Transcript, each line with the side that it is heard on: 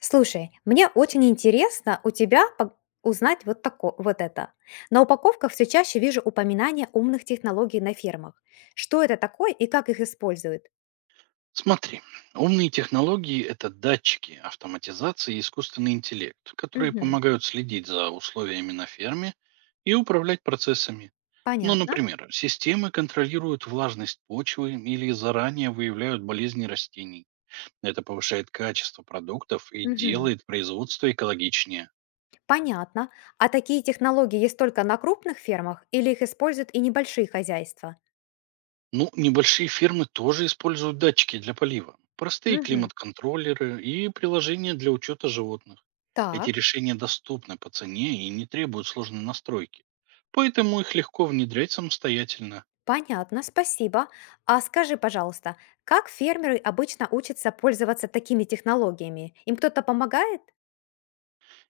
left: Слушай, мне очень интересно у тебя узнать вот, тако, вот это. На упаковках все чаще вижу упоминания умных технологий на фермах. Что это такое и как их используют?
right: Смотри, умные технологии– это датчики, автоматизация и искусственный интеллект, которые
left: Мгм.
right: помогают следить за условиями на ферме и управлять процессами. Ну,
left: Понятно.
right: например, системы контролируют влажность почвы или заранее выявляют болезни растений. Это повышает качество продуктов и
left: Мгм.
right: делает производство экологичнее.
left: Понятно. А такие технологии есть только на крупных фермах или их используют и небольшие хозяйства?
right: Ну, небольшие фирмы тоже используют датчики для полива, простые
left: Мгм.
right: климат-контроллеры и приложения для учета животных. Эти
left: Так,
right: решения доступны по цене и не требуют сложной настройки, поэтому их легко внедрять самостоятельно.
left: понятно, спасибо. А скажи, пожалуйста, как фермеры обычно учатся пользоваться такими технологиями? Им кто-то помогает?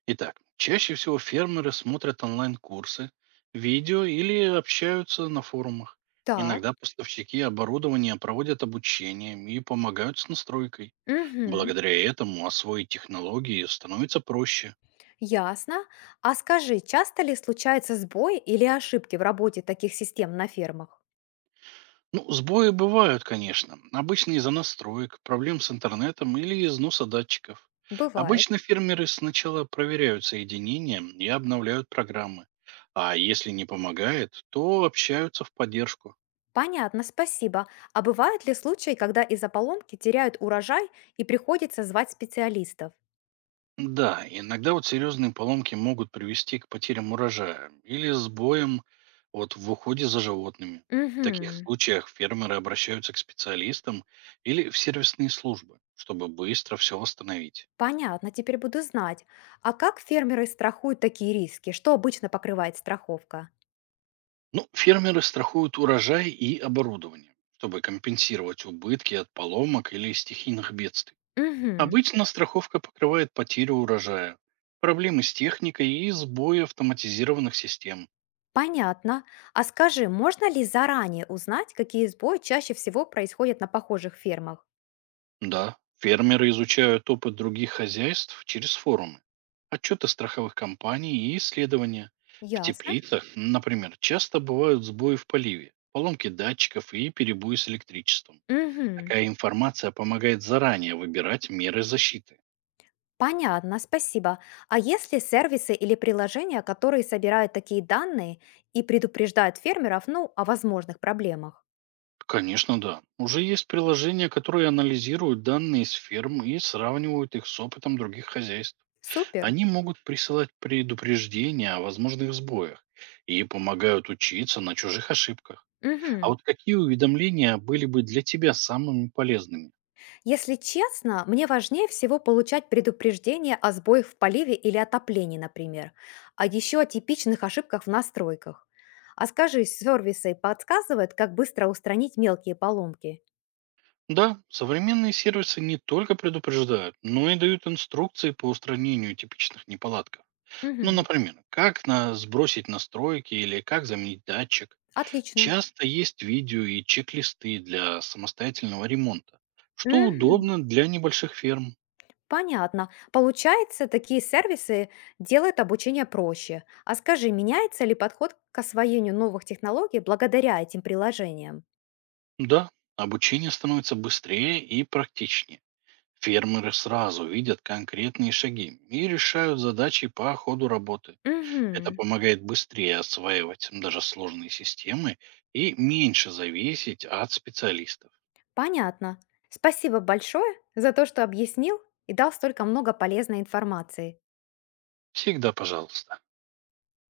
right: Итак, чаще всего фермеры смотрят онлайн-курсы, видео или общаются на форумах.
left: Так.
right: Иногда поставщики оборудования проводят обучение и помогают с настройкой.
left: Мгм.
right: Благодаря этому освоить технологии становится проще.
left: Ясно. А скажи, часто ли случаются сбои или ошибки в работе таких систем на фермах?
right: Ну, сбои бывают, конечно. Обычно из-за настроек, проблем с интернетом или износа датчиков.
left: Бывает.
right: Обычно фермеры сначала проверяют соединения и обновляют программы. А если не помогает, то общаются в поддержку.
left: Понятно, спасибо. А бывают ли случаи, когда из-за поломки теряют урожай и приходится звать специалистов?
right: Да, иногда вот серьезные поломки могут привести к потерям урожая или сбоям вот в уходе за животными. В таких
left: Угу.
right: случаях фермеры обращаются к специалистам или в сервисные службы, чтобы быстро все восстановить.
left: Понятно, теперь буду знать. А как фермеры страхуют такие риски? Что обычно покрывает страховка?
right: Ну, фермеры страхуют урожай и оборудование, чтобы компенсировать убытки от поломок или стихийных бедствий.
left: Угу.
right: Обычно страховка покрывает потерю урожая, проблемы с техникой и сбои автоматизированных систем.
left: Понятно. А скажи, можно ли заранее узнать, какие сбои чаще всего происходят на похожих фермах?
right: Да, фермеры изучают опыт других хозяйств через форумы, отчеты страховых компаний и исследования. В
left: Ясно.
right: теплицах, например, часто бывают сбои в поливе, поломки датчиков и перебои с электричеством.
left: Угу.
right: Такая информация помогает заранее выбирать меры защиты.
left: Понятно, спасибо. А есть ли сервисы или приложения, которые собирают такие данные и предупреждают фермеров, ну, о возможных проблемах?
right: Конечно, да. Уже есть приложения, которые анализируют данные с ферм и сравнивают их с опытом других хозяйств.
left: Супер.
right: Они могут присылать предупреждения о возможных сбоях и помогают учиться на чужих ошибках. А
left: Мгм.
right: вот какие уведомления были бы для тебя самыми полезными?
left: Если честно, мне важнее всего получать предупреждение о сбоях в поливе или отоплении, например, а еще о типичных ошибках в настройках. А скажи, сервисы подсказывают, как быстро устранить мелкие поломки?
right: Да, современные сервисы не только предупреждают, но и дают инструкции по устранению типичных неполадков. Ну,
left: Мгм.
right: например, сбросить настройки или как заменить датчик.
left: Отлично.
right: Часто есть видео и чек-листы для самостоятельного ремонта, что
left: Мгм.
right: удобно для небольших ферм.
left: Понятно. Получается, такие сервисы делают обучение проще. А скажи, меняется ли подход к освоению новых технологий благодаря этим приложениям?
right: Да, обучение становится быстрее и практичнее. Фермеры сразу видят конкретные шаги и решают задачи по ходу работы. Это
left: Угу.
right: помогает быстрее осваивать даже сложные системы и меньше зависеть от специалистов.
left: Понятно. Спасибо большое за то, что объяснил и дал столько много полезной информации.
right: Всегда пожалуйста.